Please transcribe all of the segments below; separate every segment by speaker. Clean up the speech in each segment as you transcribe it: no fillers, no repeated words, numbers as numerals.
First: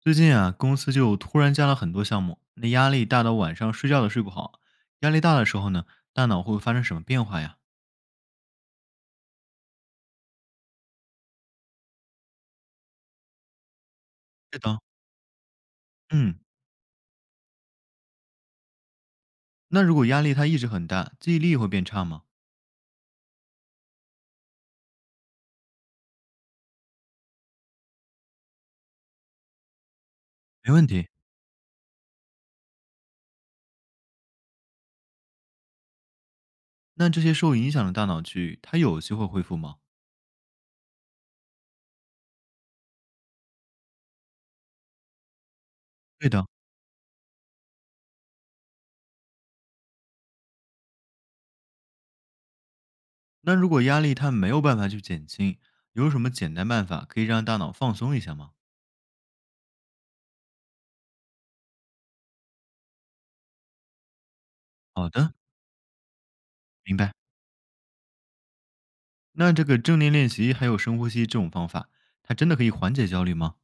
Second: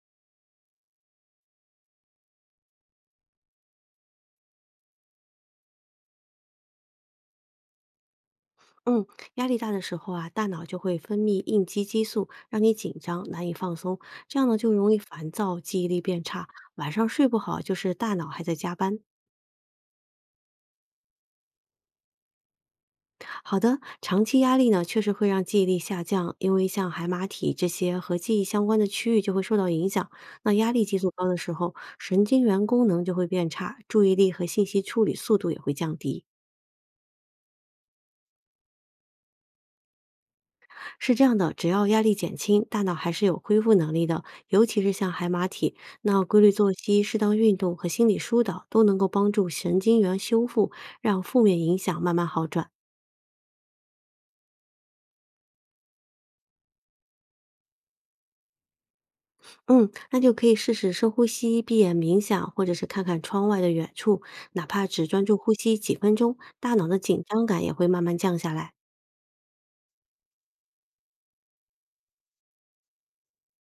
Speaker 1: 最近啊，公司就突然加了很多项目，那压力大到晚上睡觉都睡不好。压力大的时候呢，大脑会发生什么变化呀？
Speaker 2: 嗯，压力大的时候啊，大脑就会分泌应激激素，让你紧张，难以放松，这样呢
Speaker 1: 对
Speaker 2: 就
Speaker 1: 的，
Speaker 2: 容易烦躁，记忆力变
Speaker 1: 嗯，
Speaker 2: 差，晚上睡不好，就是大脑还在加班。
Speaker 1: 那如果压力它一直很大，记忆力会变差吗？
Speaker 2: 好的，长期压力呢确实会让记忆力下降，因为像海马体这些和记忆相关的区域就会受到影响。那压
Speaker 1: 没
Speaker 2: 力
Speaker 1: 问
Speaker 2: 激
Speaker 1: 题。
Speaker 2: 素高的时候，神经元功能就会变差，注意力和信息处理速度也会降低。
Speaker 1: 那这些受影响的大脑区域，它有机会恢复吗？
Speaker 2: 是这样的，只要压力减轻，大脑还是有恢复能力的，尤其是像海马体，那
Speaker 1: 对
Speaker 2: 规
Speaker 1: 的。
Speaker 2: 律作息、适当运动和心理疏导都能够帮助神经元修复，让负面影响慢慢好转。
Speaker 1: 那如果压力它没有办法去减轻，有什么简单办法可以让大脑放松一下吗？
Speaker 2: 嗯，那就可以试试深呼吸、闭眼冥想，或者是看看窗外的远处，哪怕只
Speaker 1: 好
Speaker 2: 专
Speaker 1: 的，
Speaker 2: 注呼吸几分钟，大脑
Speaker 1: 明
Speaker 2: 的
Speaker 1: 白。
Speaker 2: 紧张感也会慢慢降下来。
Speaker 1: 那这个正念练习还有深呼吸这种方法，它真的可以缓解焦虑吗？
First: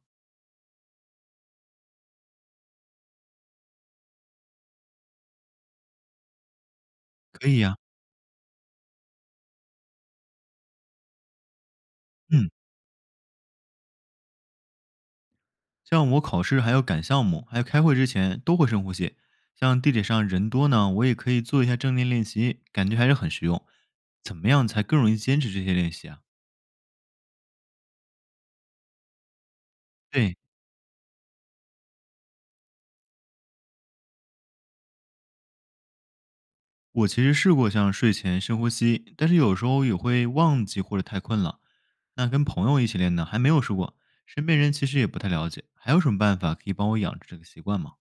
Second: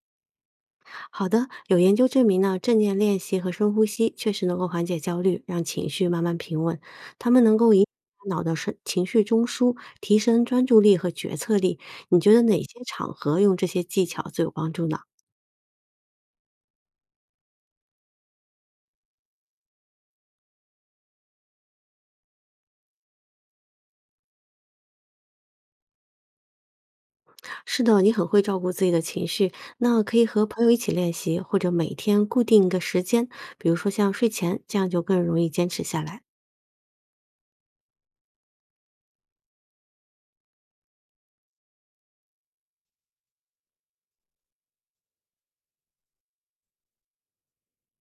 Speaker 2: 好的，有研究证明呢，正念练习和深呼吸确实能够缓解焦虑，让情绪慢慢平稳。它们
Speaker 1: 可
Speaker 2: 能
Speaker 1: 以
Speaker 2: 够
Speaker 1: 呀、
Speaker 2: 引发脑的是情绪中枢，提升专注力和决策力。你觉得
Speaker 1: 嗯。
Speaker 2: 哪些场合用这些技巧最有帮助呢？
Speaker 1: 像我考试还要赶项目，还有开会之前都会深呼吸。像地铁上人多呢，我也可以做一下正念练习，感觉还是很实用。怎么样才更容易坚持这些练习啊？
Speaker 2: 是的，你很会照顾自己的情绪，那可以
Speaker 1: 对
Speaker 2: 和朋友一起练习，或者每天固定一个时间，比如说像睡前，这样就更容易坚持下来。
Speaker 1: 我其实试过像睡前深呼吸，但是有时候也会忘记或者太困了。那跟朋友一起练呢，还没有试过，身边人其实也不太了解。还有什么办法可以帮我养成这个习惯吗？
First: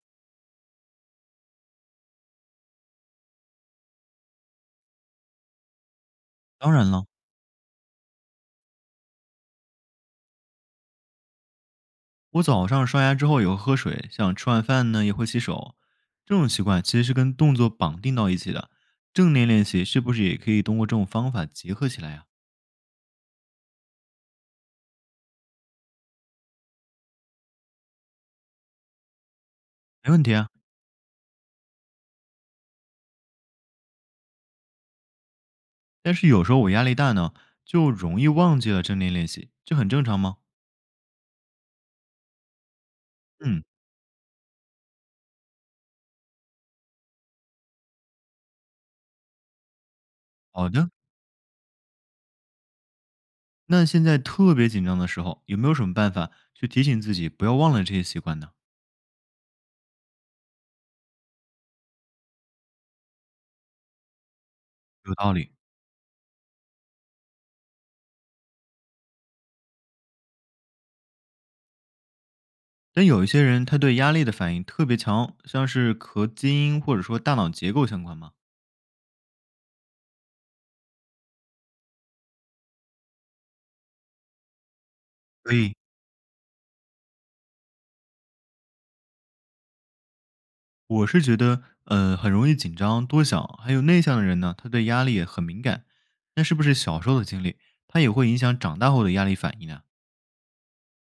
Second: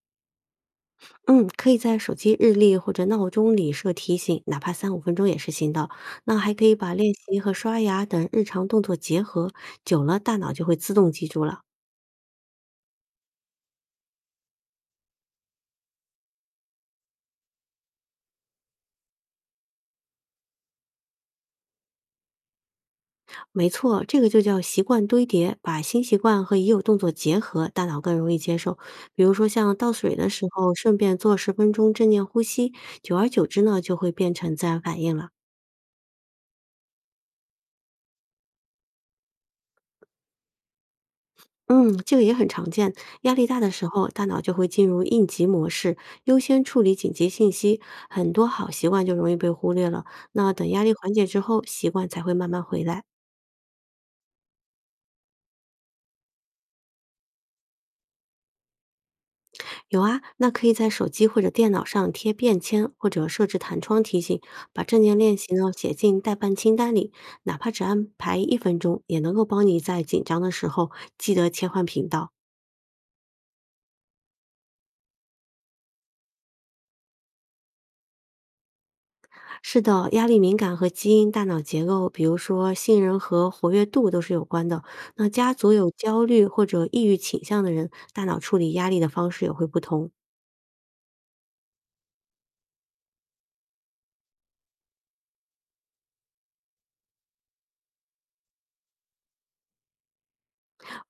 Speaker 2: 嗯，可以在手机日历或者闹钟里设提醒，哪怕三五分钟也是行的。那还可
Speaker 1: 当
Speaker 2: 以
Speaker 1: 然
Speaker 2: 把
Speaker 1: 了，
Speaker 2: 练习和刷牙等日常动作结合，久了大脑就会自动记住了。
Speaker 1: 我早上刷牙之后也会喝水，像吃完饭呢也会洗手，这种习惯其实是跟动作绑定到一起的。正念练习是不是也可以通过这种方法结合起来呀、
Speaker 2: 没错，这个就叫习惯堆叠，把新习惯和已有动作结合，大脑更容易接受。比如说像倒
Speaker 1: 没
Speaker 2: 水
Speaker 1: 问
Speaker 2: 的
Speaker 1: 题
Speaker 2: 时
Speaker 1: 啊。
Speaker 2: 候，顺便做十分钟正念呼吸，久而久之呢，就会变成自然反应了。
Speaker 1: 但是有时候我压力大呢，就容易忘记了正念练习，这很正常吗？
Speaker 2: 嗯，这个也很常见。压力大
Speaker 1: 嗯，
Speaker 2: 的时候，大脑就会进入应急模式，优先处理紧急信息，很多好习惯就容易被忽略了。那等
Speaker 1: 好
Speaker 2: 压
Speaker 1: 的。
Speaker 2: 力缓解之后，习惯才会慢慢回来。
Speaker 1: 那现在特别紧张的时候，有没有什么办法去提醒自己不要忘了这些习惯呢？
Speaker 2: 有啊，那可以在手机或者电脑上贴便签，或者设置弹窗提醒，把正
Speaker 1: 有
Speaker 2: 念
Speaker 1: 道
Speaker 2: 练
Speaker 1: 理。
Speaker 2: 习呢写进待办清单里，哪怕只安排一分钟，也能够帮你在紧张的时候记得切换频道。
Speaker 1: 但有一些人他对压力的反应特别强，像是和基因或者说大脑结构相关吗？
Speaker 2: 是的，压力敏感和基因、大脑结构，比如说杏仁核活跃度都是有关的。那家族
Speaker 1: 以。
Speaker 2: 有焦虑或者抑郁倾向的人，大脑处理压力的方式也会不同。
Speaker 1: 我是觉得，很容易紧张、多想，还有内向的人呢，他对压力也很敏感。那是不是小时候的经历，他也会影响长大后的压力反应呢？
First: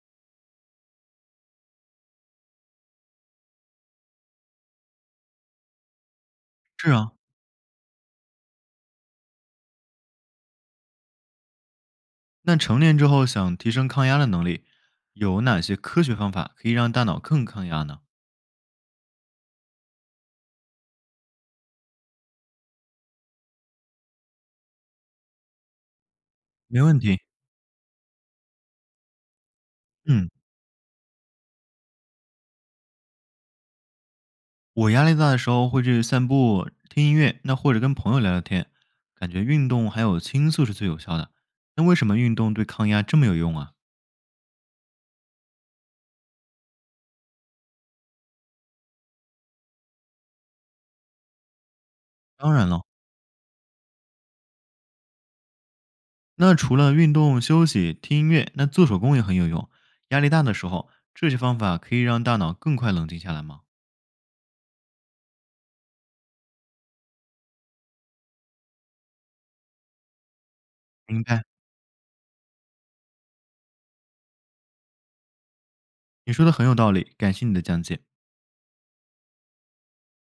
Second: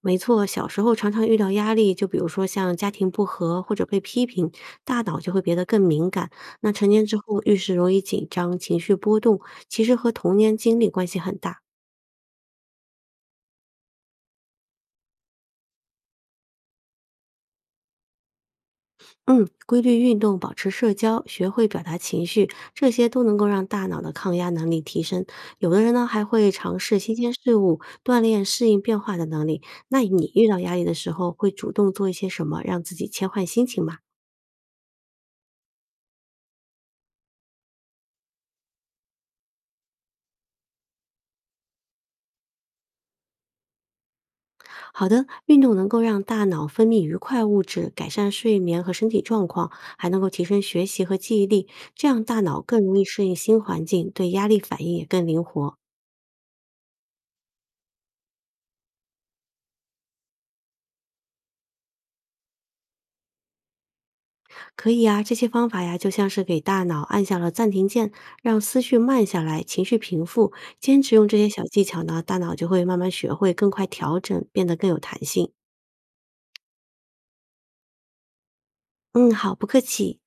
Speaker 2: 没错，小时候常常遇到压力，就比如说像家庭不和或者被批评，大脑就会变得更敏感。那成
Speaker 1: 是
Speaker 2: 年
Speaker 1: 啊，
Speaker 2: 之后遇事容易紧张、情绪波动，其实和童年经历关系很大。
Speaker 1: 那成年之后想提升抗压的能力，有哪些科学方法可以让大脑更抗压呢？
Speaker 2: 嗯，规律运动、保持社交、学会表达情绪，这些都能够让大脑的抗压能力提升。有的人呢，还会尝
Speaker 1: 没
Speaker 2: 试
Speaker 1: 问
Speaker 2: 新
Speaker 1: 题。
Speaker 2: 鲜事物，锻炼适应变化的能力。那
Speaker 1: 嗯，
Speaker 2: 你遇到压力的时候，会主动做一些什么，让自己切换心情吗？
Speaker 1: 我压力大的时候会去散步、听音乐，那或者跟朋友聊聊天，感觉运动还有倾诉是最有效的。那为什么运动对抗压这么有用啊？
Speaker 2: 好的，运动能够让大脑分泌愉快物质，改善睡眠和身体状况，还能够提升学习和记忆力，这样大
Speaker 1: 当
Speaker 2: 脑
Speaker 1: 然了。
Speaker 2: 更容易适应新环境，对压力反应也更灵活。
Speaker 1: 那除了运动、休息、听音乐，那做手工也很有用。压力大的时候，这些方法可以让大脑更快冷静下来吗？
Speaker 2: 可以啊，这些方法呀，就像是给大脑按下了暂停键，让思绪慢下来，情绪平复。坚持
Speaker 1: 明
Speaker 2: 用这
Speaker 1: 白，
Speaker 2: 些小技巧呢，大脑就会慢慢学会，更快调整，变得更有弹性。
Speaker 1: 你说的很有道理，感谢你的讲解。
Speaker 2: 嗯，好，不客气。